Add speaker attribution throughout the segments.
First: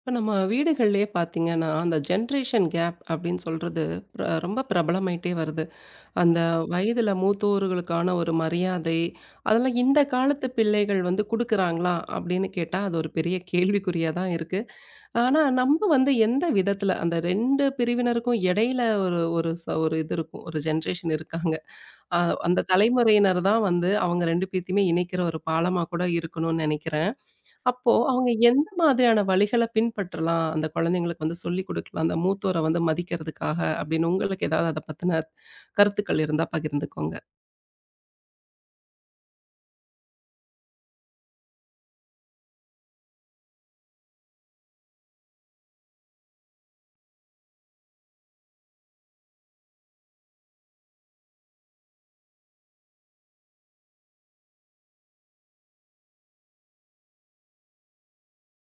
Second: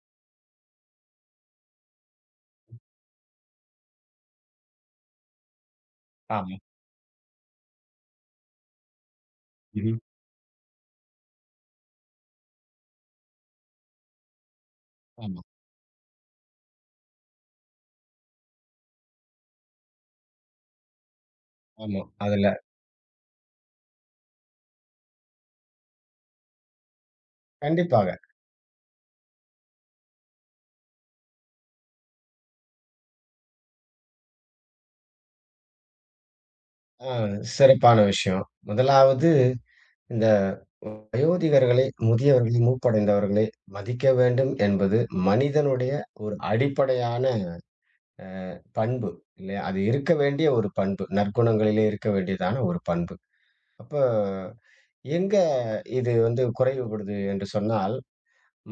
Speaker 1: இப்போ நம்ம வீடுகள்லேயே பார்த்தீங்கன்னா, அந்த ஜென்ரேஷன் கேப் அப்படின்னு சொல்றது ரொம்ப பிரபலமாயிட்டே வருது. அந்த
Speaker 2: ஆமா.
Speaker 1: வயதில மூத்தோர்களுக்கான ஒரு மரியாதை, அதெல்லாம்
Speaker 2: ம்ஹ்ம்.
Speaker 1: இந்த காலத்து பிள்ளைகள் வந்து குடுக்குறாங்களா? அப்படின்னு கேட்டா, அது ஒரு பெரிய கேள்விக்குறியா தான் இருக்கு.
Speaker 2: ஆமா,
Speaker 1: ஆனா, நம்ம வந்து எந்த விதத்தில அந்த 2 பிரிவினருக்கும் இடையில ஒரு ஒரு ச ஒரு இது இருக்கும். ஒரு ஜென்ரேஷன் இருக்காங்க.
Speaker 2: ஆமா.
Speaker 1: அ
Speaker 2: அதுல
Speaker 1: அந்த தலைமுறையினர் தான் வந்து அவங்க 2 பேத்தையுமே இணைக்கிற ஒரு பாலமா கூட இருக்கணும்னு நினைக்கிறேன். அப்போ
Speaker 2: கண்டிப்பாக.
Speaker 1: அவங்க எந்த மாதிரியான வழிகள பின்பற்றலாம்? அந்த குழந்தைங்களுக்கு வந்து சொல்லிக் குடுக்கலாம். அந்த மூத்தோர வந்து மதிக்கிறதுக்காக அப்படின்னு உங்களுக்கு ஏதாவது அத பத்தின கருத்துக்கள் இருந்தா
Speaker 2: ஆ
Speaker 1: பகிர்ந்துக்கோங்க.
Speaker 2: சிறப்பான விஷயம். முதலாவது இந்த வயோதிகர்களை, முதியவர்களை, மூப்படைந்தவர்களை மதிக்க வேண்டும் என்பது மனிதனுடைய ஒரு அடிப்படையான பண்பு. இல்லையா? அது இருக்க வேண்டிய ஒரு பண்பு. நற்குணங்களிலே இருக்க வேண்டியதான ஒரு பண்பு. அப்ப எங்க இது வந்து குறைவுபடுது என்று சொன்னால்,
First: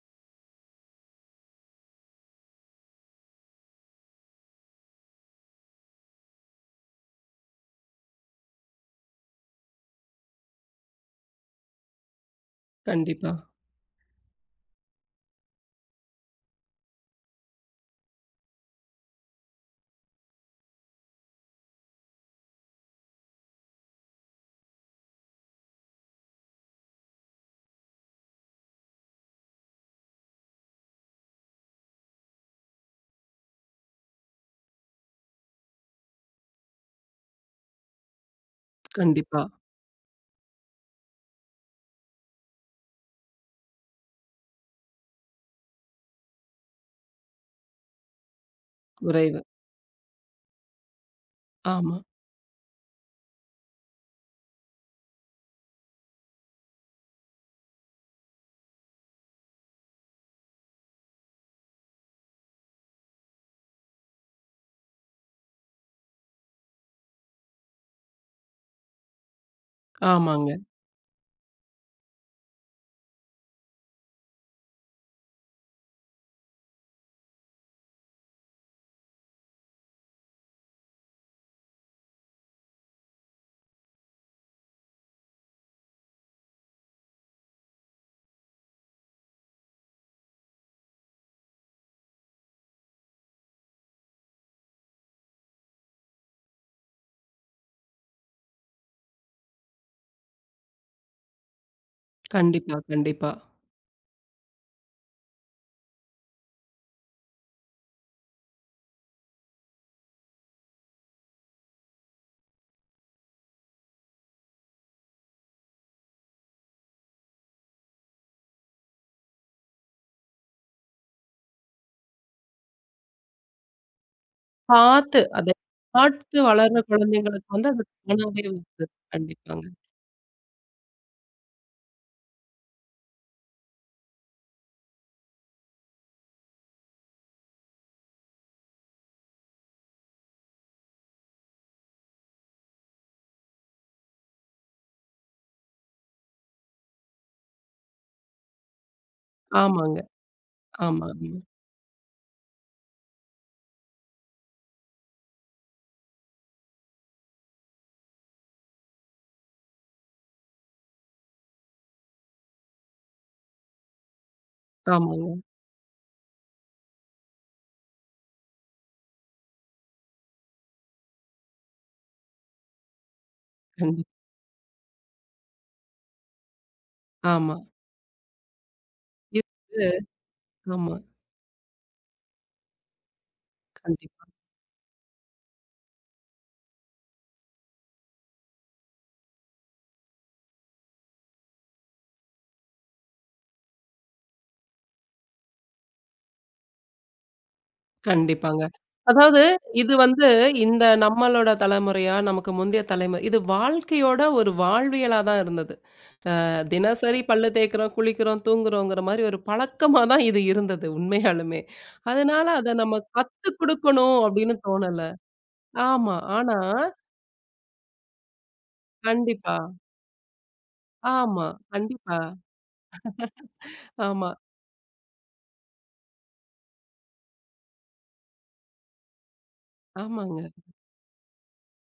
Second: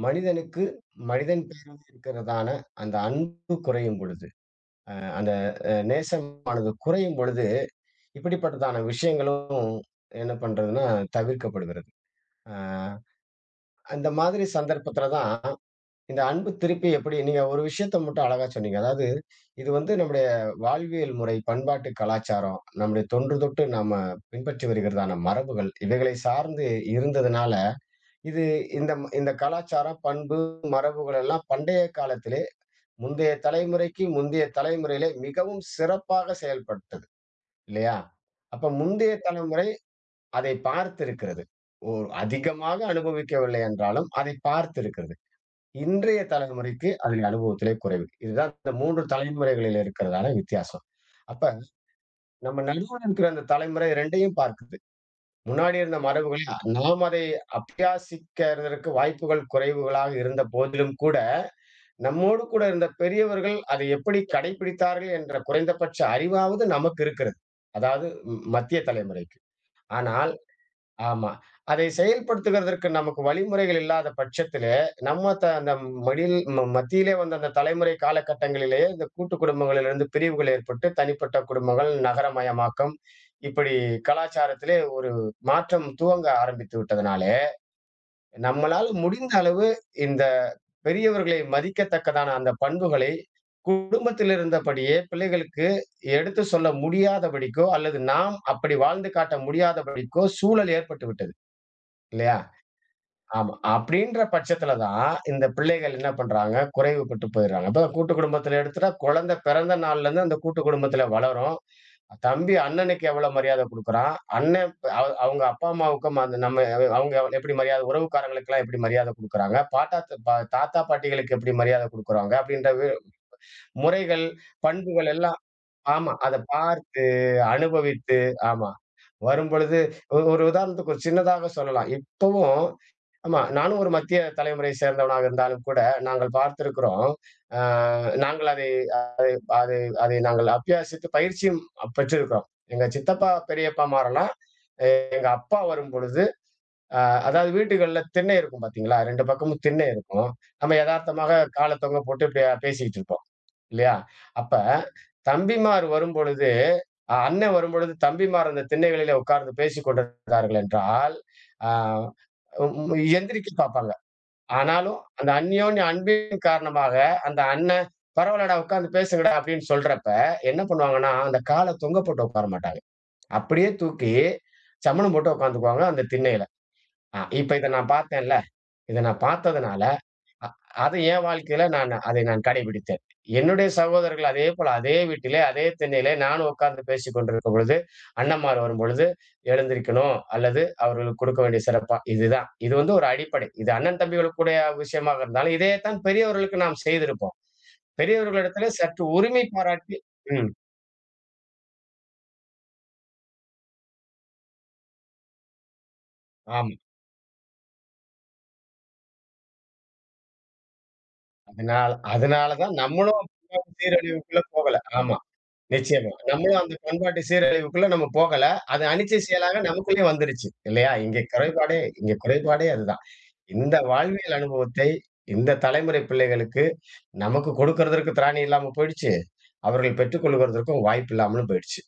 Speaker 2: மனிதனுக்கு மனிதன் பேரில் இருக்கிறதான அந்த அன்பு குறையும் பொழுது, அ அந்த நேசமானது குறையும் பொழுது இப்படிப்பட்டதான விஷயங்களும் என்ன பண்றதுன்னா தவிர்க்கப்படுகிறது. அ
Speaker 1: கண்டிப்பா,
Speaker 2: அந்த மாதிரி சந்தர்ப்பத்தில தான் இந்த அன்பு திருப்பி எப்படி நீங்க ஒரு விஷயத்த மட்டும் அழகா சொன்னீங்க. அதாவது இது வந்து நம்முடைய வாழ்வியல் முறை, பண்பாட்டு கலாச்சாரம், நம்முடைய தொன்று தொட்டு நாம பின்பற்றி வருகிறதான மரபுகள், இவைகளை சார்ந்து இருந்ததுனால, இது இந்த கலாச்சாரம், பண்பு, மரபுகள் எல்லாம் பண்டைய காலத்திலே, முந்தைய தலைமுறைக்கு முந்தைய தலைமுறையிலே மிகவும் சிறப்பாக செயல்பட்டது இல்லையா? அப்ப முந்தைய
Speaker 1: கண்டிப்பா.
Speaker 2: தலைமுறை அதை பார்த்திருக்கிறது. ஓர் அதிகமாக அனுபவிக்கவில்லை என்றாலும், அதை பார்த்திருக்கிறது. இன்றைய தலைமுறைக்கு அதில் அனுபவத்திலே குறைவு. இதுதான் இந்த 3
Speaker 1: குறைவு.
Speaker 2: தலைமுறைகளில் இருக்கிறதான வித்தியாசம். அப்ப
Speaker 1: ஆமா.
Speaker 2: நம்ம நடுவுல இருக்கிற அந்த தலைமுறை 2யும் பார்க்குது. முன்னாடி இருந்த மரபுகளை நாம் அதை அபியாசிக்கிறதற்கு வாய்ப்புகள் குறைவுகளாக இருந்த போதிலும் கூட, நம்மோடு கூட இருந்த பெரியவர்கள் அதை எப்படி கடைப்பிடித்தார்கள் என்ற குறைந்தபட்ச அறிவாவது நமக்கு இருக்கிறது. அதாவது மத்திய தலைமுறைக்கு. ஆனால்
Speaker 1: ஆமாங்க.
Speaker 2: ஆமா. அதை செயல்படுத்துகிறதற்கு நமக்கு வழிமுறைகள் இல்லாத பட்சத்திலே, நம்ம த அந்த மடில் மத்தியிலே வந்த அந்த தலைமுறை காலகட்டங்களிலேயே இந்த கூட்டு குடும்பங்களிலிருந்து பிரிவுகள் ஏற்பட்டு, தனிப்பட்ட குடும்பங்கள், நகரமயமாக்கம், இப்படி கலாச்சாரத்திலே ஒரு மாற்றம் துவங்க ஆரம்பித்து விட்டதனாலே, நம்மளால முடிந்த அளவு இந்த பெரியவர்களை மதிக்கத்தக்கதான அந்த பண்புகளை, குடும்பத்தில் இருந்தபடியே பிள்ளைகளுக்கு எடுத்துச் சொல்ல முடியாதபடிக்கோ, அல்லது நாம் அப்படி வாழ்ந்து காட்ட முடியாதபடிக்கோ சூழல் ஏற்பட்டு விட்டது. இல்லையா?
Speaker 1: கண்டிப்பா, கண்டிப்பா.
Speaker 2: ஆமா. அப்படின்ற பட்சத்துல தான், இந்த பிள்ளைகள் என்ன பண்றாங்க, குறைவுபட்டு போயிடுறாங்க. இப்ப கூட்டு குடும்பத்துல எடுத்துட்டா, குழந்தை பிறந்த நாள்லருந்து அந்த கூட்டு குடும்பத்துல வளரும். தம்பி அண்ணனுக்கு எவ்வளோ மரியாதை குடுக்குறான். அண்ணன் ப- அவ அவங்க அப்பா அம்மாவுக்கும் அந்த நம்ம அவங்க எப்படி மரியாதை உறவுக்காரங்களுக்கெல்லாம் எப்படி மரியாதை குடுக்குறாங்க. தாத்தா பாட்டிகளுக்கு எப்படி மரியாதை குடுக்குறாங்க அப்படின்ற முறைகள், பண்புகள்
Speaker 1: பாத்து
Speaker 2: எல்லாம்
Speaker 1: அதை
Speaker 2: ஆமா. அத
Speaker 1: பாத்து வளர்ற
Speaker 2: பார்த்து,
Speaker 1: குழந்தைங்களுக்கு வந்து அது
Speaker 2: அனுபவித்து
Speaker 1: தானாவே
Speaker 2: ஆமா.
Speaker 1: வருது. கண்டிப்பாங்க.
Speaker 2: வரும்பொழுது ஒரு உதாரணத்துக்கு ஒரு சின்னதாக சொல்லலாம். இப்பவும் ஆமா, நானும் ஒரு மத்திய தலைமுறையை சேர்ந்தவனாக இருந்தாலும் கூட, நாங்கள் பார்த்திருக்கிறோம். அ நாங்கள் அதை அதை அதை நாங்கள் அபியாசித்து பயிற்சியும் பெற்றிருக்கிறோம். எங்க சித்தப்பா, பெரியப்பாமாரெல்லாம், எங்க அப்பா வரும்பொழுது, அ அதாவது வீட்டுகள்ல திண்ணை இருக்கும் பார்த்தீங்களா? 2 பக்கமும் திண்ணை
Speaker 1: ஆமாங்க.
Speaker 2: இருக்கும். நம்ம
Speaker 1: ஆமா, ஆமா.
Speaker 2: எதார்த்தமாக கால தொங்க போட்டு இப்படி பேசிக்கிட்டு இருப்போம். இல்லையா? அப்ப தம்பிமார் வரும்பொழுது, அண்ணன் வரும்பொழுது தம்பிமார் அந்த திண்ணைகளிலே உட்கார்ந்து பேசிக் கொண்டிருந்தார்கள் என்றால், ஆ ம் எந்திரிக்க பார்ப்பாங்க. ஆனாலும்
Speaker 1: ஆமாங்க.
Speaker 2: அந்த அந்யோன்ய அன்பின் காரணமாக அந்த அண்ணன், "பரவால்லடா உட்கார்ந்து பேசுங்கடா" அப்படின்னு சொல்றப்ப, என்ன பண்ணுவாங்கன்னா, அந்த கால தொங்க போட்டு உட்கார மாட்டாங்க. அப்படியே தூக்கி
Speaker 1: கண்டிப்பா.
Speaker 2: சமணம் போட்டு உட்கார்ந்துக்குவாங்க அந்த திண்ணையில. இப்ப
Speaker 1: ஆமா.
Speaker 2: இத நான் பார்த்தேன்ல, இத நான்
Speaker 1: இ
Speaker 2: பார்த்ததுனால அ அது
Speaker 1: ஆமா.
Speaker 2: என் வாழ்க்கையில நான் கடைபிடித்தேன். என்னுடைய
Speaker 1: கண்டிப்பா.
Speaker 2: சகோதரர்கள் அதேபோல அதே வீட்டிலே, அதே திண்ணையிலே நானும் உட்கார்ந்து பேசிக் கொண்டிருக்கும் பொழுது, அண்ணன்மார் வரும்பொழுது எழுந்திருக்கணும் அல்லது அவர்களுக்கு கொடுக்க வேண்டிய சிறப்பா இதுதான். இது வந்து ஒரு அடிப்படை. இது அண்ணன் தம்பிகளுக்குடைய விஷயமாக இருந்தாலும், இதே தான் பெரியவர்களுக்கு நாம் செய்திருப்போம்.
Speaker 1: கண்டிப்பாங்க.
Speaker 2: பெரியவர்களிடத்திலே சற்று
Speaker 1: அதாவது
Speaker 2: உரிமை
Speaker 1: இது
Speaker 2: பாராட்டி
Speaker 1: வந்து
Speaker 2: ம்.
Speaker 1: இந்த நம்மளோட தலைமுறையா, நமக்கு முந்தைய தலைமுறை இது வாழ்க்கையோட ஒரு வாழ்வியலா தான் இருந்தது.
Speaker 2: ஆமா.
Speaker 1: தினசரி பல்லு தேய்க்கிறோம், குளிக்கிறோம், தூங்குறோங்கிற மாரி ஒரு பழக்கமா தான் இது இருந்தது உண்மையாலுமே.
Speaker 2: அதனால
Speaker 1: அதனால
Speaker 2: அதனால தான்
Speaker 1: அத நம்ம
Speaker 2: நம்மளும்
Speaker 1: கத்துக் குடுக்கணும்
Speaker 2: சீரழிவுக்குள்ள
Speaker 1: அப்படின்னு
Speaker 2: போகல.
Speaker 1: தோணல.
Speaker 2: ஆமா. நிச்சயமா.
Speaker 1: ஆமா. ஆனா
Speaker 2: நம்மளும் அந்த பண்பாட்டு சீரழிவுக்குள்ள நம்ம போகல. அது அனிச்சை
Speaker 1: கண்டிப்பா.
Speaker 2: செயலாக நமக்குள்ளயே வந்துருச்சு. இல்லையா?
Speaker 1: ஆமா.
Speaker 2: இங்கே
Speaker 1: கண்டிப்பா.
Speaker 2: குறைபாடே அதுதான். இந்த
Speaker 1: ஆமா.
Speaker 2: வாழ்வியல் அனுபவத்தை இந்த தலைமுறை பிள்ளைகளுக்கு நமக்கு கொடுக்கறதற்கு திராணி இல்லாம போயிடுச்சு. அவர்கள்
Speaker 1: ஆமாங்க.
Speaker 2: பெற்றுக்கொள்கிறதற்கும் வாய்ப்பு இல்லாமலும் போயிடுச்சு.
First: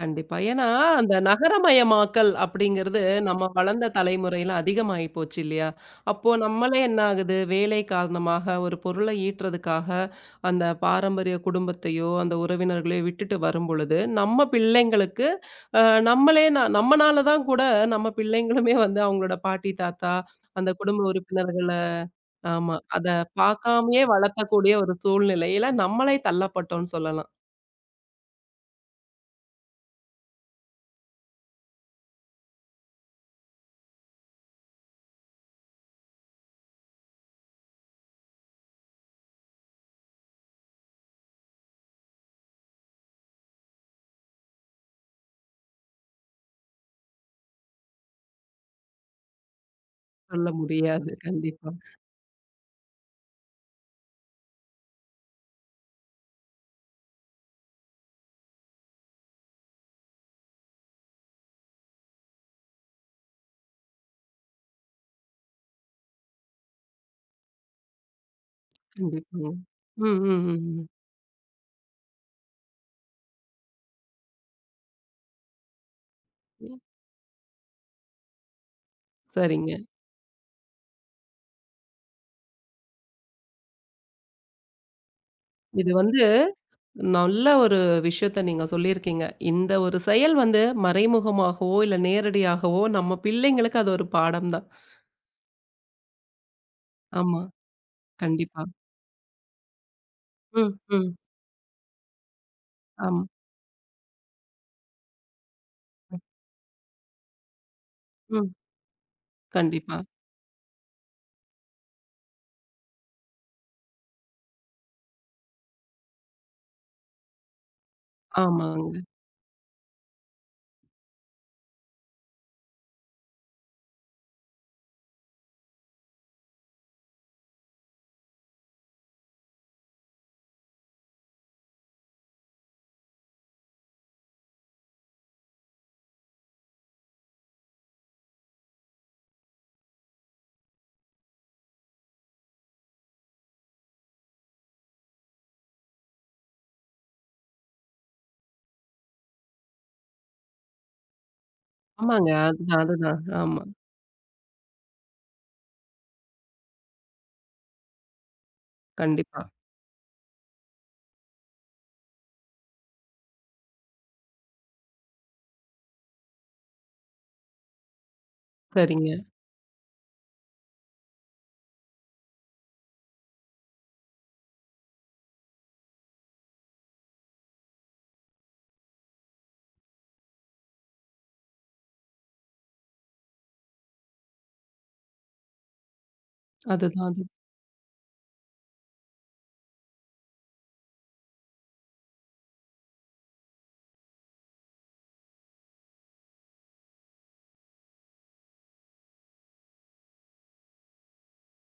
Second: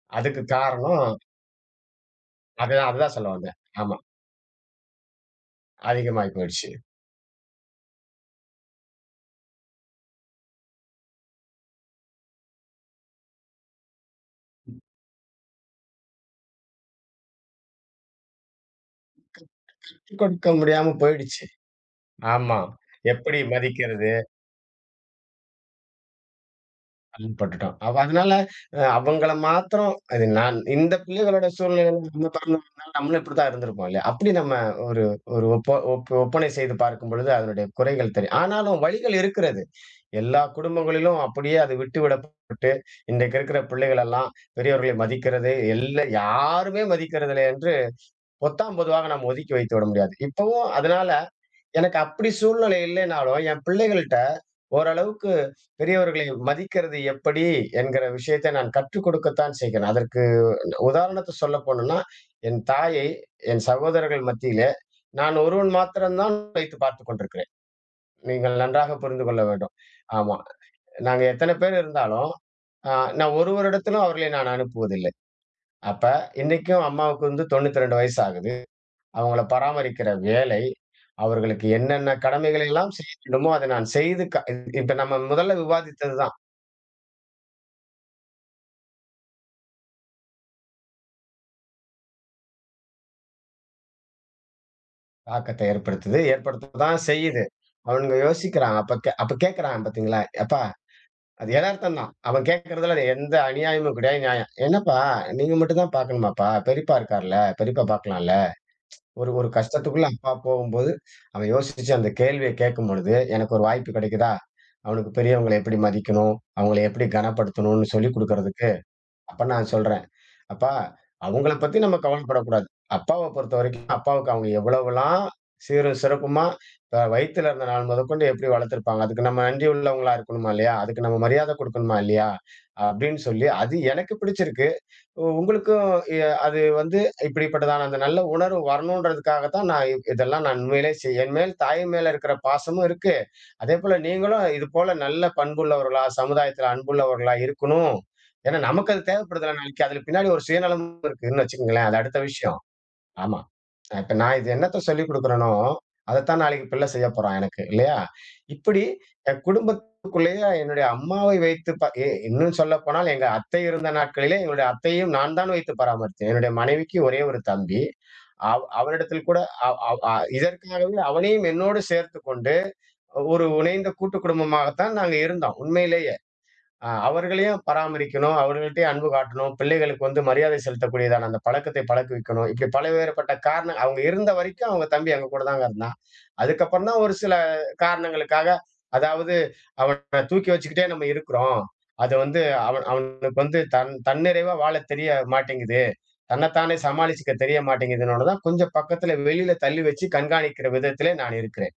Speaker 1: கண்டிப்பா.
Speaker 2: அதுக்கு
Speaker 1: ஏன்னா,
Speaker 2: காரணம்
Speaker 1: அந்த நகரமயமாக்கல்
Speaker 2: அதுதான்
Speaker 1: அப்படிங்கிறது
Speaker 2: அதுதான் சொல்ல
Speaker 1: நம்ம
Speaker 2: வந்தேன்.
Speaker 1: வளர்ந்த
Speaker 2: ஆமா.
Speaker 1: தலைமுறையில அதிகமாயி போச்சு இல்லையா? அப்போ
Speaker 2: அதிகமாகி போயிடுச்சு.
Speaker 1: நம்மளே என்ன ஆகுது, வேலை காரணமாக ஒரு பொருள ஈட்டுறதுக்காக, அந்த பாரம்பரிய குடும்பத்தையோ, அந்த உறவினர்களையோ விட்டுட்டு வரும்பொழுது, நம்ம பிள்ளைங்களுக்கு அ நம்மளே நம்மனால தான் கூட நம்ம பிள்ளைங்களுமே வந்து அவங்களோட பாட்டி, தாத்தா
Speaker 2: கொடுக்க
Speaker 1: அந்த
Speaker 2: முடியாம
Speaker 1: குடும்ப
Speaker 2: போயிடுச்சு.
Speaker 1: உறுப்பினர்கள
Speaker 2: ஆமா.
Speaker 1: ஆமா. அத
Speaker 2: எப்படி
Speaker 1: பார்க்காமயே
Speaker 2: மதிக்கிறது?
Speaker 1: வளர்த்தக்கூடிய ஒரு சூழ்நிலையில நம்மளே தள்ளப்பட்டோம்ன்னு சொல்லலாம்.
Speaker 2: பட்டுட்டோம். அப்ப அதனால அவங்கள மாத்திரம் அது நான் இந்த பிள்ளைகளோட சூழ்நிலையில நம்ம பிறந்து வளர்ந்ததுனால நம்மளும் இப்படித்தான் இருந்திருப்போம் இல்லையா? அப்படி நம்ம ஒரு ஒரு ஒப்ப ஒப் ஒப்பனை செய்து பார்க்கும் பொழுது அதனுடைய குறைகள் தெரியும். ஆனாலும் வழிகள் இருக்கிறது. எல்லா குடும்பங்களிலும் அப்படியே அது விட்டுவிடப்பட்டு, இன்றைக்கு இருக்கிற பிள்ளைகள் எல்லாம் பெரியவர்களை மதிக்கிறது, எல்லா யாருமே மதிக்கிறதில்லை என்று பொத்தாம் பொதுவாக நாம் ஒதுக்கி வைத்து விட முடியாது.
Speaker 1: சொல்ல
Speaker 2: இப்பவும் அதனால
Speaker 1: முடியாது. கண்டிப்பா.
Speaker 2: எனக்கு அப்படி சூழ்நிலை இல்லைனாலும் என் பிள்ளைகள்ட்ட ஓரளவுக்கு பெரியவர்களை மதிக்கிறது எப்படி என்கிற விஷயத்தை நான் கற்றுக் கொடுக்கத்தான் செய்கிறேன். அதற்கு உதாரணத்த சொல்லப் போணும்னா, என் தாயை என் சகோதரர்கள் மத்தியிலே நான் ஒருவன் மாத்திரம் தான் வைத்து பார்த்துக் கொண்டிருக்கிறேன். நீங்கள் நன்றாக புரிந்து கொள்ள
Speaker 1: கண்டிப்பாங்க.
Speaker 2: வேண்டும்.
Speaker 1: ம்,
Speaker 2: ஆமா.
Speaker 1: ம், ம், ம்.
Speaker 2: நாங்க எத்தன பேர் இருந்தாலும், அ நான் ஒருவரிடத்திலும் அவர்களை நான் அனுப்புவதில்லை. அப்ப
Speaker 1: ம்.
Speaker 2: இன்னைக்கும் அம்மாவுக்கு வந்து 92 வயசு ஆகுது. அவங்கள
Speaker 1: சரிங்க.
Speaker 2: பராமரிக்கிற வேலை, அவர்களுக்கு என்னென்ன கடமைகளை எல்லாம் செய்ய வேண்டுமோ, அதை நான் செய்து இப்ப நம்ம முதல்ல
Speaker 1: இது வந்து
Speaker 2: விவாதித்ததுதான்.
Speaker 1: நல்ல ஒரு விஷயத்த நீங்க சொல்லியிருக்கீங்க. இந்த ஒரு செயல் வந்து மறைமுகமாகவோ, இல்ல நேரடியாகவோ நம்ம பிள்ளைங்களுக்கு அது ஒரு பாடம் தான்.
Speaker 2: தாக்கத்த ஏற்படுத்துது. ஏற்படுத்த தான்
Speaker 1: ஆமா.
Speaker 2: செய்யுது. அவனுங்க
Speaker 1: கண்டிப்பா.
Speaker 2: யோசிக்கிறான். அப்ப கேட்கிறான் பார்த்தீங்களா? "எப்பா".
Speaker 1: ம், ம்.
Speaker 2: அது எதார்த்தம் தான். அவன் கேட்கிறதுல
Speaker 1: ஆமா.
Speaker 2: எந்த அநியாயமும் கிடையாது, நியாயம். "என்னப்பா நீங்க மட்டும் தான் பார்க்கணுமாப்பா? பெரியப்பா இருக்கார்ல, பெரியப்பா பார்க்கலாம்ல?"
Speaker 1: ம்.
Speaker 2: ஒரு ஒரு
Speaker 1: கண்டிப்பா.
Speaker 2: கஷ்டத்துக்குள்ள அப்பா போகும்போது, அவன் யோசிச்சு அந்த கேள்விய கேட்கும்பொழுது, எனக்கு ஒரு வாய்ப்பு கிடைக்குதா? அவனுக்கு பெரியவங்கள எப்படி மதிக்கணும்? அவங்கள எப்படி கனப்படுத்தணும்னு சொல்லிக் குடுக்கறதுக்கு
Speaker 1: ஆமாங்க.
Speaker 2: அப்ப நான் சொல்றேன், "அப்பா, அவங்கள பத்தி நம்ம கவலைப்படக்கூடாது. அப்பாவ பொறுத்தவரைக்கும், அப்பாவுக்கு அவங்க எவ்வளவெல்லாம் சீரும் சிறப்புமா வயித்துல இருந்த நாள் முதற்கொண்டு எப்படி வளர்த்துருப்பாங்க, அதுக்கு நம்ம நன்றி உள்ளவங்களா இருக்கணுமா இல்லையா? அதுக்கு நம்ம மரியாதை குடுக்கணுமா இல்லையா?" அப்படின்னு சொல்லி, அது எனக்கு பிடிச்சிருக்கு. உங்களுக்கும் எ அது வந்து இப்படிப்பட்டதான அந்த நல்ல உணர்வு வரணுன்றதுக்காக தான் நான் இதெல்லாம் நான் உண்மையிலே என் மேல் தாய் மேல இருக்கிற பாசமும் இருக்கு. அதேபோல நீங்களும் இது போல நல்ல பண்புள்ளவர்களா, சமுதாயத்துல அன்புள்ளவர்களா இருக்கணும். ஏன்னா நமக்கு அது தேவைப்படுதுல்ல நாளைக்கு. அதுல பின்னாடி ஒரு சுயநலம் இருக்குன்னு வச்சுக்கங்களேன். அது அடுத்த
Speaker 1: ஆமாங்க.
Speaker 2: விஷயம்.
Speaker 1: அதுதான், அதுதான்.
Speaker 2: ஆமா.
Speaker 1: ஆமா.
Speaker 2: இப்ப நான் இது என்னத்த சொல்லிக் குடுக்குறேனோ, அதத்தான் நாளைக்கு பிள்ளை செய்யப் போறான் எனக்கு இல்லையா? இப்படி என்
Speaker 1: கண்டிப்பா.
Speaker 2: குடும்பத்துக்குள்ளேயே என்னுடைய அம்மாவை வைத்து ப எ இன்னும் சொல்லப்போனால் எங்க அத்தை இருந்த நாட்களிலே எங்களுடைய அத்தையும் நான் தான் வைத்து பராமரித்தேன். என்னுடைய மனைவிக்கு ஒரே ஒரு தம்பி. அவ்
Speaker 1: சரிங்க.
Speaker 2: அவனிடத்தில் கூட அவ் அவ் அ இதற்காகவே அவனையும் என்னோடு சேர்த்துக் கொண்டு ஒரு இணைந்த கூட்டு குடும்பமாகத்தான் நாங்க இருந்தோம். உண்மையிலேயே. அவர்களையும் பராமரிக்கணும், அவர்கள்ட்டயும் அன்பு காட்டணும், பிள்ளைகளுக்கு வந்து மரியாதை செலுத்தக்கூடியதான அந்த பழக்கத்தை பழக்குவிக்கணும். இப்படி பலவேறுபட்ட காரணம் அவங்க இருந்த வரைக்கும் அவங்க தம்பி எங்க கூட தாங்க இருந்தான். அதுக்கப்புறம் தான்
Speaker 1: அதுதான்
Speaker 2: ஒரு
Speaker 1: அது.
Speaker 2: சில காரணங்களுக்காக, அதாவது அவன தூக்கி வச்சுக்கிட்டே நம்ம இருக்கிறோம். அது வந்து அவன் அவனுக்கு வந்து தன்னிறைவா வாழத் தெரிய மாட்டேங்குது. தன்னைத்தானே சமாளிச்சுக்க தெரிய மாட்டேங்குதுன்னோன தான் கொஞ்சம் பக்கத்துல வெளியில தள்ளி வச்சு கண்காணிக்கிற விதத்திலே நான் இருக்கிறேன்.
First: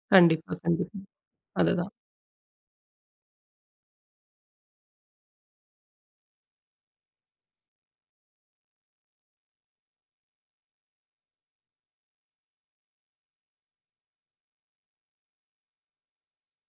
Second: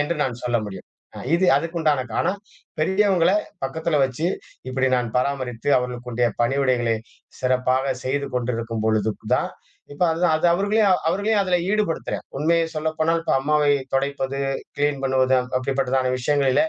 Speaker 2: என்று நான்
Speaker 1: கண்டிப்பா,
Speaker 2: சொல்ல முடியும்.
Speaker 1: கண்டிப்பா.
Speaker 2: இது
Speaker 1: அதுதான்.
Speaker 2: அதுக்குண்டான ஆனா பெரியவங்கள பக்கத்துல வச்சு, இப்படி நான் பராமரித்து அவர்களுக்குண்டிய பணிவிடைகளை சிறப்பாக செய்து கொண்டிருக்கும் பொழுதுக்கு தான் இப்ப அதுதான் அது அவர்களையும் அவர்களையும் அதுல ஈடுபடுத்துறேன். உண்மையை சொல்லப்போனால் இப்ப அம்மாவை தொடைப்பது, கிளீன் பண்ணுவது அப்படிப்பட்டதான விஷயங்களில,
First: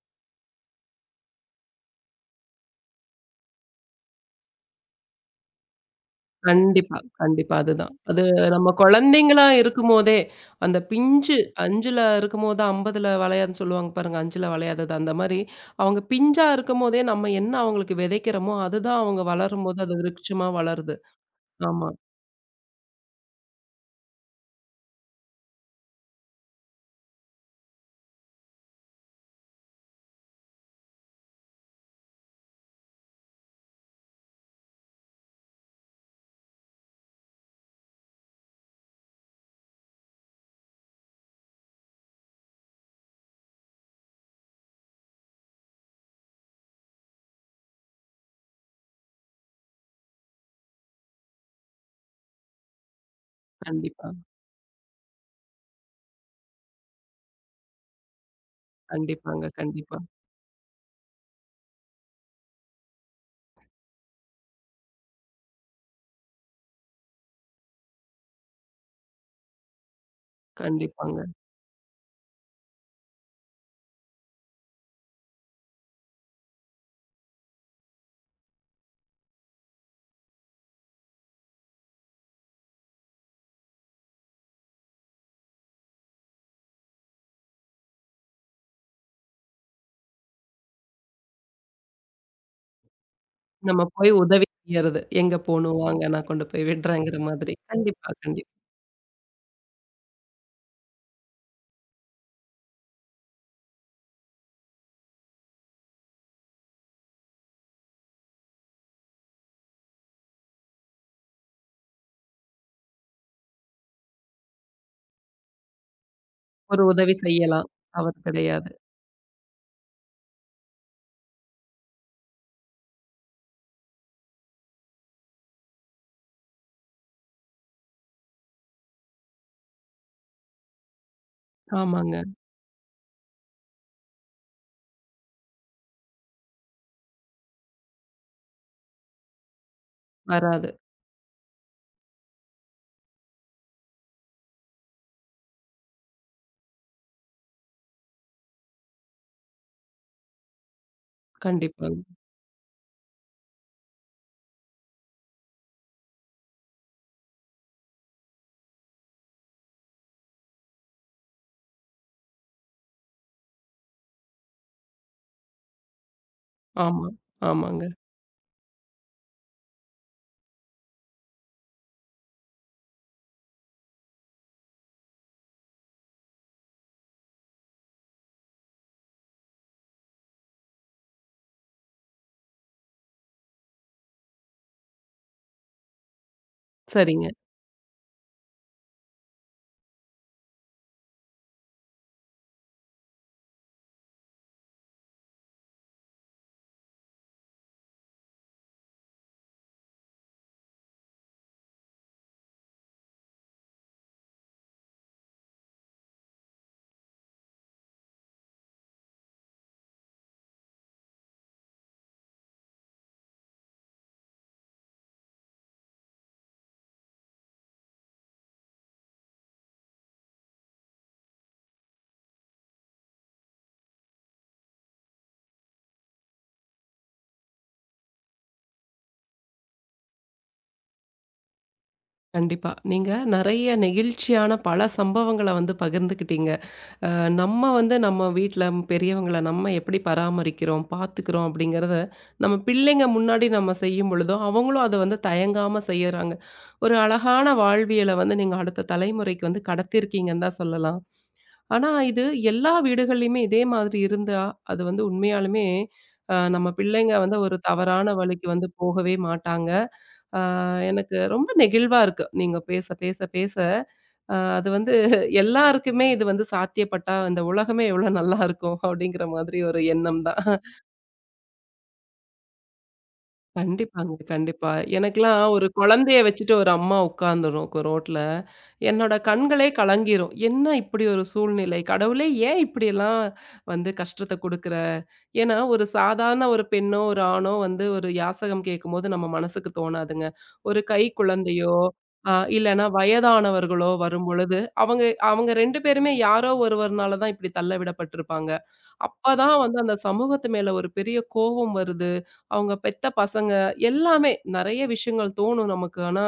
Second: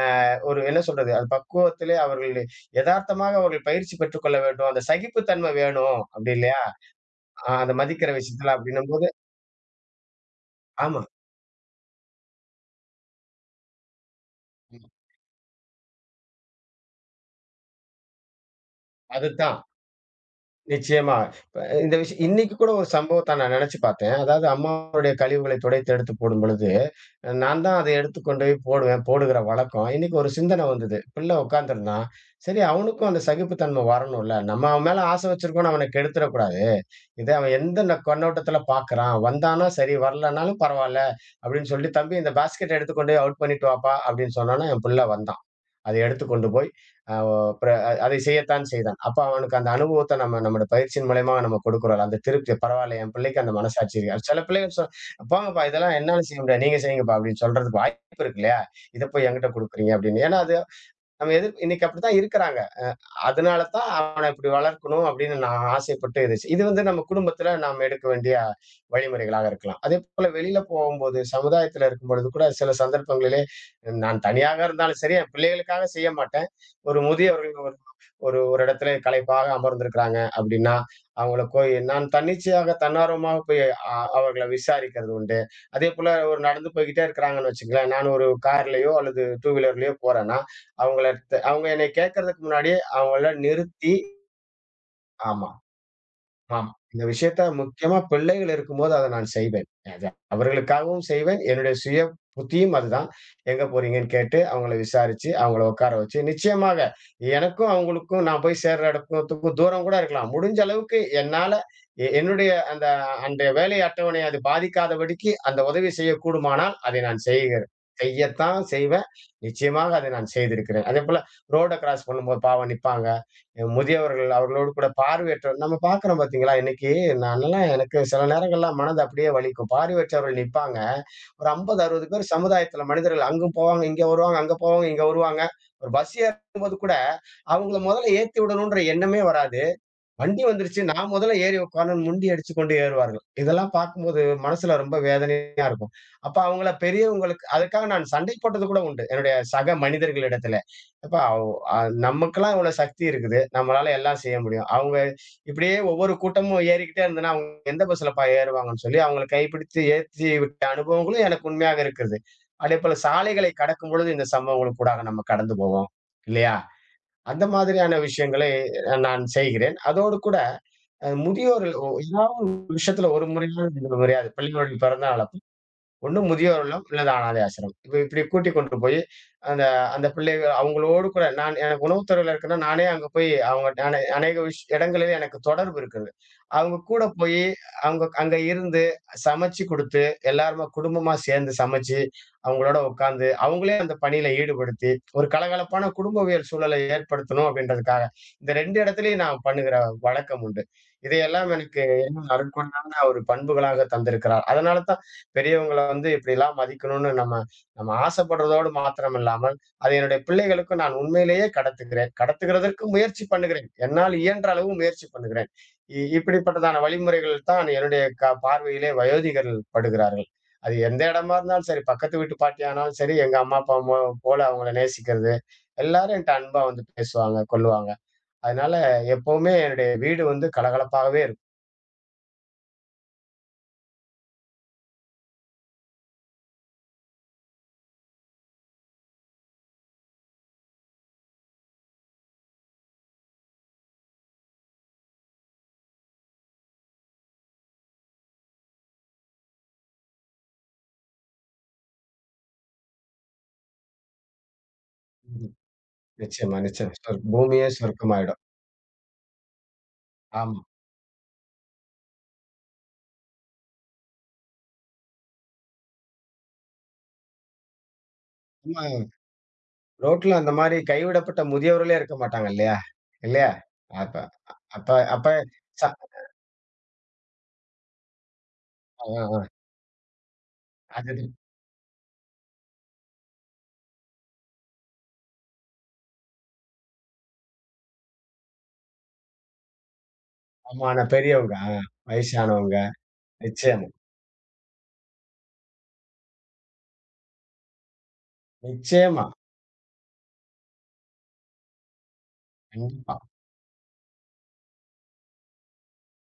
Speaker 2: அ ஒரு என்ன சொல்றது? அது பக்குவத்திலே அவர்கள் எதார்த்தமாக அவர்கள் பயிற்சி பெற்றுக்கொள்ள வேண்டும். அந்த சகிப்புத்தன்மை வேணும் அப்படி இல்லையா?
Speaker 1: கண்டிப்பா, கண்டிப்பா.
Speaker 2: அந்த
Speaker 1: அதுதான்.
Speaker 2: மதிக்கிற
Speaker 1: அது
Speaker 2: விஷயத்துல
Speaker 1: நம்ம
Speaker 2: அப்படின்னும்போது
Speaker 1: குழந்தைங்களா இருக்கும்போதே, அந்த
Speaker 2: ஆமா.
Speaker 1: பிஞ்சு 5ல இருக்கும்போது 50ல வளையாதுன்னு சொல்லுவாங்க பாருங்க. 5ல வளையாதது அந்த மாரி, அவங்க பிஞ்சா இருக்கும்போதே நம்ம என்ன அவங்களுக்கு விதைக்கிறோமோ, அதுதான் அவங்க
Speaker 2: அதுதான்.
Speaker 1: வளரும்போது அது விருட்சமா வளருது.
Speaker 2: நிச்சயமா. இப்ப
Speaker 1: ஆமா.
Speaker 2: இந்த விஷயம் இன்னைக்கு கூட ஒரு சம்பவத்த நான் நினைச்சு பார்த்தேன். அதாவது அம்மாவுடைய கழிவுகளை துடைத்து எடுத்து போடும்பொழுது, நான் தான் அதை எடுத்து கொண்டு போய் போடுவேன், போடுகிற வழக்கம். இன்னைக்கு ஒரு சிந்தனை வந்தது. பிள்ளை உட்கார்ந்திருந்தான். சரி அவனுக்கும் அந்த சகிப்புத்தன்மை வரணும்ல. நம்ம அவன் மேல ஆசை வச்சிருக்கோம்னு அவன கெடுத்துறக்கூடாது. இத அவன் எந்த கண்ணோட்டத்துல பார்க்கிறான். வந்தான்னா சரி, வரலனாலும் பரவால்ல அப்படின்னு சொல்லி, "தம்பி இந்த பாஸ்கெட்ட எடுத்து கொண்டு போய் அவுட் பண்ணிட்டு வாப்பா" அப்படின்னு சொன்னோனே, என் பிள்ளை வந்தான். அதை எடுத்துக் கொண்டு போய் அ ஒ பிற அ அதை செய்யத்தான் செய்தான். அப்ப அவனுக்கு அந்த அனுபவத்த நம்முடைய பயிற்சியின் மூலியமா நம்ம கொடுக்கிறோம்ல, அந்த திருப்தி பரவாயில்ல என் பிள்ளைக்கு அந்த மனசாட்சி
Speaker 1: கண்டிப்பா.
Speaker 2: இருக்கு. அது சில பிள்ளைகள் போங்கப்பா இதெல்லாம் என்னால செய்ய முடியாது. நீங்க செய்யுங்கப்பா அப்படின்னு சொல்றதுக்கு வாய்ப்பு இருக்கு இல்லையா? இத போய்
Speaker 1: கண்டிப்பாங்க.
Speaker 2: என்கிட்ட குடுக்குறீங்க
Speaker 1: கண்டிப்பா.
Speaker 2: அப்படின்னு. ஏன்னா அது நம்ம எதிர் இன்னைக்கு அப்படித்தான் இருக்கிறாங்க. அதனால தான் அவன இப்படி வளர்க்கணும் அப்படின்னு நான் ஆசைப்பட்டு இருந்துச்சு. இது வந்து நம்ம குடும்பத்துல நாம் எடுக்க வேண்டிய வழிமுறைகளாக இருக்கலாம். அதேபோல வெளியில போகும்போது,
Speaker 1: கண்டிப்பாங்க.
Speaker 2: சமுதாயத்துல இருக்கும்பொழுது கூட சில சந்தர்ப்பங்களிலே நான் தனியாக இருந்தாலும் சரி, என் பிள்ளைகளுக்காக செய்ய மாட்டேன். ஒரு முதியவர்கள் ஒரு ஒரு ஒரு இடத்துல களைப்பாக அமர்ந்திருக்கிறாங்க அப்படின்னா, அவங்கள போய் நான் தன்னிச்சையாக தன்னார்வமாக போய் அவர்கள விசாரிக்கிறது உண்டு. அதேபோல ஒரு நடந்து போய்க்கிட்டே இருக்கிறாங்கன்னு வச்சுக்கங்களேன், நான் ஒரு கார்லயோ அல்லது டூ வீலர்லயோ போறேன்னா, அவங்க என்னைய கேட்கறதுக்கு முன்னாடியே அவங்கள
Speaker 1: நம்ம
Speaker 2: நிறுத்தி
Speaker 1: போய் உதவி செய்யறது. எங்க
Speaker 2: ஆமா.
Speaker 1: போணும் வாங்க நான் கொண்டு போய்
Speaker 2: ஆமா. இந்த
Speaker 1: விடுறேங்கிற
Speaker 2: விஷயத்த
Speaker 1: மாதிரி.
Speaker 2: முக்கியமா
Speaker 1: கண்டிப்பா,
Speaker 2: பிள்ளைகள்
Speaker 1: கண்டிப்பா.
Speaker 2: இருக்கும்போது அத நான் செய்வேன். அது அவர்களுக்காகவும் செய்வேன். என்னுடைய சுய புத்தியும் அதுதான். எங்க போறீங்கன்னு கேட்டு, அவங்கள விசாரிச்சு, அவங்கள உட்கார வச்சு, நிச்சயமாக எனக்கும் அவங்களுக்கும் நான் போய் சேர்ற இடத்துக்கும் தூரம் கூட இருக்கலாம். முடிஞ்ச அளவுக்கு என்னால என்னுடைய அந்த அன்றைய வேலை அட்டவணைய அது பாதிக்காதபடிக்கு அந்த உதவி செய்யக்கூடுமானால்,
Speaker 1: ஒரு
Speaker 2: அதை
Speaker 1: உதவி
Speaker 2: நான் செய்கிறேன்.
Speaker 1: செய்யலாம். தவறு
Speaker 2: செய்யத்தான்
Speaker 1: கிடையாது.
Speaker 2: செய்வேன். நிச்சயமாக அதை நான் செய்திருக்கிறேன். அதேபோல ரோட கிராஸ் பண்ணும்போது பாவம் நிப்பாங்க. முதியவர்கள் அவர்களோடு கூட பார்வையற்றவர் நம்ம பார்க்கிறோம் பார்த்தீங்களா? இன்னைக்கு நானெல்லாம் எனக்கு சில நேரங்கள்லாம் மனது அப்படியே வலிக்கும். பார்வையற்றவர்கள் நிப்பாங்க. ஒரு 50, 60
Speaker 1: ஆமாங்க.
Speaker 2: பேர் சமுதாயத்தில மனிதர்கள் அங்கும் போவாங்க, இங்க வருவாங்க, அங்க போவாங்க, இங்க வருவாங்க. ஒரு பஸ் ஏறும்போது கூட, அவங்கள முதல்ல ஏத்தி விடணுன்ற எண்ணமே வராது. வண்டி
Speaker 1: வராது.
Speaker 2: வந்துருச்சு. நான் முதல்ல ஏறி உட்கார்ந்தேன். முண்டி அடிச்சுக்கொண்டு ஏறுவார்கள். இதெல்லாம் பார்க்கும்போது மனசுல ரொம்ப வேதனையா இருக்கும். அப்ப அவங்கள பெரியவங்களுக்கு அதுக்காக நான் சண்டை போட்டது கூட உண்டு. என்னுடைய சக மனிதர்களிடத்தில. "எப்பா அவ் அ
Speaker 1: கண்டிப்பாங்க.
Speaker 2: நமக்கெல்லாம் இவ்வளோ சக்தி இருக்குது. நம்மளால எல்லாம் செய்ய முடியும். அவங்க இப்படியே ஒவ்வொரு கூட்டமும் ஏறிக்கிட்டே இருந்ததுன்னா, அவங்க எந்த பஸ்லப்பா ஏறுவாங்கன்னு?" சொல்லி அவங்கள கைப்பிடித்து ஏற்றி விட்ட அனுபவங்களும் எனக்கு உண்மையாக இருக்கிறது. அதேபோல சாலைகளை கடக்கும்பொழுது இந்த சம்பவங்களுக்கு கூடாக நம்ம கடந்து போவோம். இல்லையா?
Speaker 1: ஆமா.
Speaker 2: அந்த
Speaker 1: ஆமாங்க.
Speaker 2: மாதிரியான விஷயங்களை நான் செய்கிறேன். அதோடு கூட முதியோர்கள் ஏதாவது ஒரு விஷயத்துல ஒரு முறையாவது இந்த முறையாவது பள்ளிக்கூடம் திறந்தா அவள ஒண்ணு முதியோர் இல்லம், இல்லது அனாதை ஆசிரமம். இப்ப இப்படி கூட்டிக் கொண்டு போய், அந்த அந்த பிள்ளைகள் அவங்களோடு கூட நான் எனக்கு உணவு துறையில இருக்குன்னா, நானே அங்க போய் அவங்க நானே அநேக இடங்களில் எனக்கு தொடர்பு இருக்குது. அவங்க கூட
Speaker 1: சரிங்க.
Speaker 2: போயி, அவங்க அங்க இருந்து சமைச்சு குடுத்து, எல்லாருமா குடும்பமா சேர்ந்து சமைச்சு, அவங்களோட உட்கார்ந்து, அவங்களே அந்த பணியில ஈடுபடுத்தி, ஒரு கலகலப்பான குடும்பவியல் சூழலை ஏற்படுத்தணும் அப்படின்றதுக்காக, இந்த 2 இடத்துலயும் நான் பண்ணுகிற வழக்கம் உண்டு. இதையெல்லாம் எனக்கு இன்னும் அருட்கொண்டான ஒரு பண்புகளாக தந்திருக்கிறார். அதனால தான் பெரியவங்கள வந்து இப்படிலாம் மதிக்கணும்னு நம்ம நம்ம ஆசைப்படுறதோடு மாத்திரம் இல்லாமல், அதை என்னுடைய பிள்ளைகளுக்கும் நான் உண்மையிலேயே கடத்துகிறேன். கடத்துகிறதற்கு முயற்சி பண்ணுகிறேன். என்னால் இயன்ற அளவு முயற்சி பண்ணுகிறேன். இப்படிப்பட்டதான வழிமுறைகள் தான் என்னுடைய பார்வையிலே வயோதிகர்கள் படுகிறார்கள். அது எந்த இடமா இருந்தாலும் சரி, பக்கத்து வீட்டு பாட்டியானாலும் சரி, எங்க அம்மா, அப்பா போல அவங்கள நேசிக்கிறது. எல்லாரும் என்ட்ட அன்பா வந்து பேசுவாங்க, கொள்ளுவாங்க. அதனால எப்பவுமே என்னுடைய வீடு வந்து கலகலப்பாகவே இருக்கும்.
Speaker 1: கண்டிப்பா. நீங்க நெறைய நெகிழ்ச்சியான பல சம்பவங்கள வந்து பகிர்ந்துக்கிட்டீங்க. அ நம்ம வந்து நம்ம வீட்ல பெரியவங்கள நம்ம எப்படி பராமரிக்கிறோம், பார்த்துக்கிறோம் அப்படிங்கிறத நம்ம பிள்ளைங்க முன்னாடி நம்ம செய்யும் பொழுதோ, அவங்களும் அத வந்து தயங்காம செய்யறாங்க. ஒரு அழகான வாழ்வியல வந்து நீங்க அடுத்த தலைமுறைக்கு வந்து கடத்தியிருக்கீங்கன்னு தான் சொல்லலாம். ஆனா, இது எல்லா வீடுகள்லயுமே இதே மாதிரி இருந்தா, அது வந்து உண்மையாலுமே
Speaker 2: நிச்சயமா,
Speaker 1: நம்ம
Speaker 2: நிச்சயம்.
Speaker 1: பிள்ளைங்க வந்து ஒரு
Speaker 2: பூமியே
Speaker 1: தவறான
Speaker 2: சொர்க்கமாயிடும்.
Speaker 1: வழிக்கு வந்து போகவே மாட்டாங்க. அ
Speaker 2: ஆமா.
Speaker 1: எனக்கு ரொம்ப நெகிழ்வா இருக்கு. நீங்க பேச, பேச, பேச அது வந்து எல்லாருக்குமே இது வந்து சாத்தியப்பட்டா, இந்த உலகமே எவ்வளோ நல்லா இருக்கும்!
Speaker 2: ஆமா.
Speaker 1: அப்படிங்கிற மாதிரி ஒரு எண்ணம்
Speaker 2: ரோட்ல
Speaker 1: தான்.
Speaker 2: அந்த மாரி கைவிடப்பட்ட முதியவர்களே இருக்க மாட்டாங்க இல்லையா? இல்லையா?
Speaker 1: கண்டிப்பாங்க,
Speaker 2: அப்ப
Speaker 1: கண்டிப்பா.
Speaker 2: அப்ப அப்ப
Speaker 1: எனக்கெல்லாம் ஒரு
Speaker 2: ச
Speaker 1: குழந்தைய வச்சுட்டு ஒரு அம்மா உட்காந்துரும் ரோட்ல.
Speaker 2: அ,
Speaker 1: என்னோட
Speaker 2: அ.
Speaker 1: கண்களே கலங்கிரும். என்ன இப்படி
Speaker 2: அது
Speaker 1: ஒரு சூழ்நிலை? கடவுளே ஏன் இப்படியெல்லாம் வந்து கஷ்டத்த குடுக்குற? ஏன்னா, ஒரு சாதாரண ஒரு பெண்ணோ, ஒரு ஆணோ வந்து ஒரு யாசகம் கேட்கும்போது நம்ம மனசுக்கு தோணாதுங்க. ஒரு கை
Speaker 2: ஆமான பெரியவங்க.
Speaker 1: குழந்தையோ,
Speaker 2: வயசானவங்க.
Speaker 1: இல்லன்னா
Speaker 2: நிச்சயமா,
Speaker 1: வயதானவர்களோ வரும்பொழுது, அவங்க அவங்க 2 பேருமே யாரோ ஒருவர்னால தான் இப்படி தள்ள விடப்பட்டிருப்பாங்க.
Speaker 2: நிச்சயமா.
Speaker 1: அப்பதான் வந்து அந்த சமூகத்து மேல ஒரு பெரிய கோபம் வருது. அவங்க பெத்த
Speaker 2: கண்டிப்பா.
Speaker 1: பசங்க எல்லாமே நெறைய விஷயங்கள் தோணும் நமக்கு. ஆனா,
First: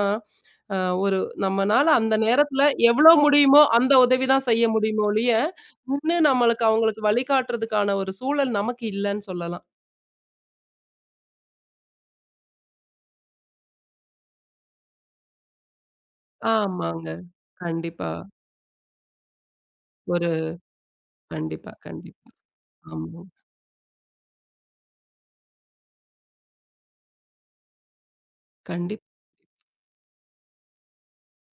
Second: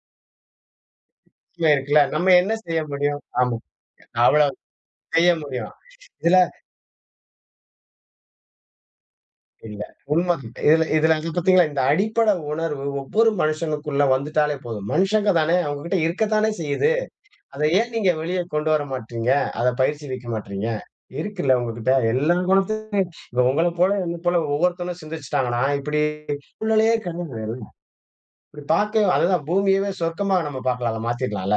Speaker 1: அ ஒரு
Speaker 2: சுமை
Speaker 1: நம்மனால
Speaker 2: இருக்குல்ல.
Speaker 1: அந்த
Speaker 2: நம்ம என்ன
Speaker 1: நேரத்துல
Speaker 2: செய்ய
Speaker 1: எவ்ளோ
Speaker 2: முடியும்? ஆமா.
Speaker 1: முடியுமோ அந்த உதவி
Speaker 2: அவ்வளவு
Speaker 1: தான் செய்ய முடியுமோ
Speaker 2: செய்ய
Speaker 1: ஒழிய,
Speaker 2: முடியும்.
Speaker 1: நின்னு
Speaker 2: இதுல
Speaker 1: நம்மளுக்கு அவங்களுக்கு வழிகாட்டுறதுக்கான ஒரு சூழல் நமக்கு இல்லன்னு சொல்லலாம்.
Speaker 2: இல்ல. உண்மதான். இதுல இதுல அது பார்த்தீங்களா, இந்த அடிப்படை உணர்வு ஒவ்வொரு மனுஷனுக்குள்ள வந்துட்டாலே போதும். மனுஷங்க தானே! அவங்ககிட்ட இருக்கத்தானே செய்யுது.
Speaker 1: ஆமாங்க.
Speaker 2: அத ஏன்
Speaker 1: கண்டிப்பா.
Speaker 2: நீங்க வெளிய கொண்டு வர மாட்றீங்க? அத
Speaker 1: ஒரு
Speaker 2: பயிற்சிவிக்க மாட்றீங்க? இருக்குல்ல
Speaker 1: கண்டிப்பா,
Speaker 2: உங்ககிட்ட.
Speaker 1: கண்டிப்பா.
Speaker 2: எல்லா குணத்தையும்
Speaker 1: ஆமா.
Speaker 2: இப்ப உங்கள போல, என்ன போல ஒவ்வொருத்தனும் சிந்திச்சுட்டாங்கன்னா, இப்படி சூழ்நிலையே கிடையாது. இப்படி பாக்க
Speaker 1: கண்டிப்
Speaker 2: அதுதான் பூமியவே சொர்க்கமா நம்ம பாக்கலாம். அத மாத்திடலாம்ல.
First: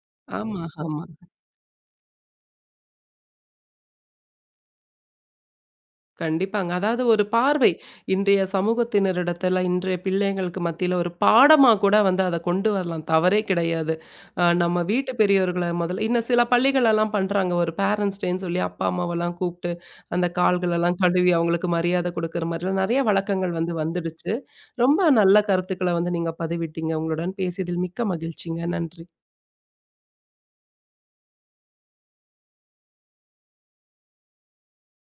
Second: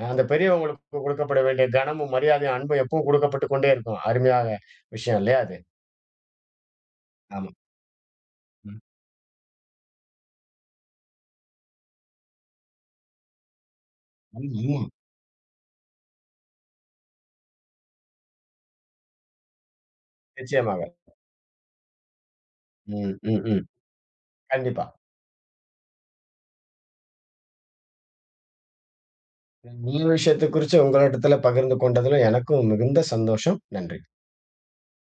Speaker 2: அந்த
Speaker 1: ஆமா,
Speaker 2: பெரியவங்களுக்கு
Speaker 1: ஆமா.
Speaker 2: குடுக்கப்பட வேண்டிய கனமும், மரியாதையும், அன்பும் எப்பவும் குடுக்கப்பட்டு கொண்டே இருக்கும். அருமையான விஷயம் இல்லையா அது?
Speaker 1: கண்டிப்பாங்க. அதாவது ஒரு
Speaker 2: ஆமா.
Speaker 1: பார்வை. இன்றைய
Speaker 2: ம்.
Speaker 1: சமூகத்தினரிடத்துல, இன்றைய பிள்ளைங்களுக்கு மத்தியில ஒரு பாடமா கூட வந்து அத கொண்டு வரலாம். தவறே கிடையாது.
Speaker 2: ஆமா.
Speaker 1: நம்ம வீட்டு பெரியவர்கள முதல்ல இன்னும் சில பள்ளிகள்லாம் பண்றாங்க. ஒரு பேரண்ட்ஸ் டேன்னு சொல்லி அப்பா, அம்மாவெல்லாம் கூப்ட்டு, அந்த
Speaker 2: நிச்சயமாக.
Speaker 1: கால்களெல்லாம் கழுவி அவங்களுக்கு மரியாதை குடுக்குற மாரிலாம் நெறைய
Speaker 2: ம், ம்,
Speaker 1: வழக்கங்கள்
Speaker 2: ம்.
Speaker 1: வந்து வந்துடுச்சு.
Speaker 2: கண்டிப்பா.
Speaker 1: ரொம்ப நல்ல கருத்துக்கள வந்து நீங்க பதிவிட்டீங்க. உங்களுடன் பேசியதில் மிக்க மகிழ்ச்சிங்க. நன்றி.
Speaker 2: நல்ல விஷயத்த குறிச்சு உங்களிடத்துல பகிர்ந்து கொண்டதுல எனக்கும் மிகுந்த சந்தோஷம். நன்றி.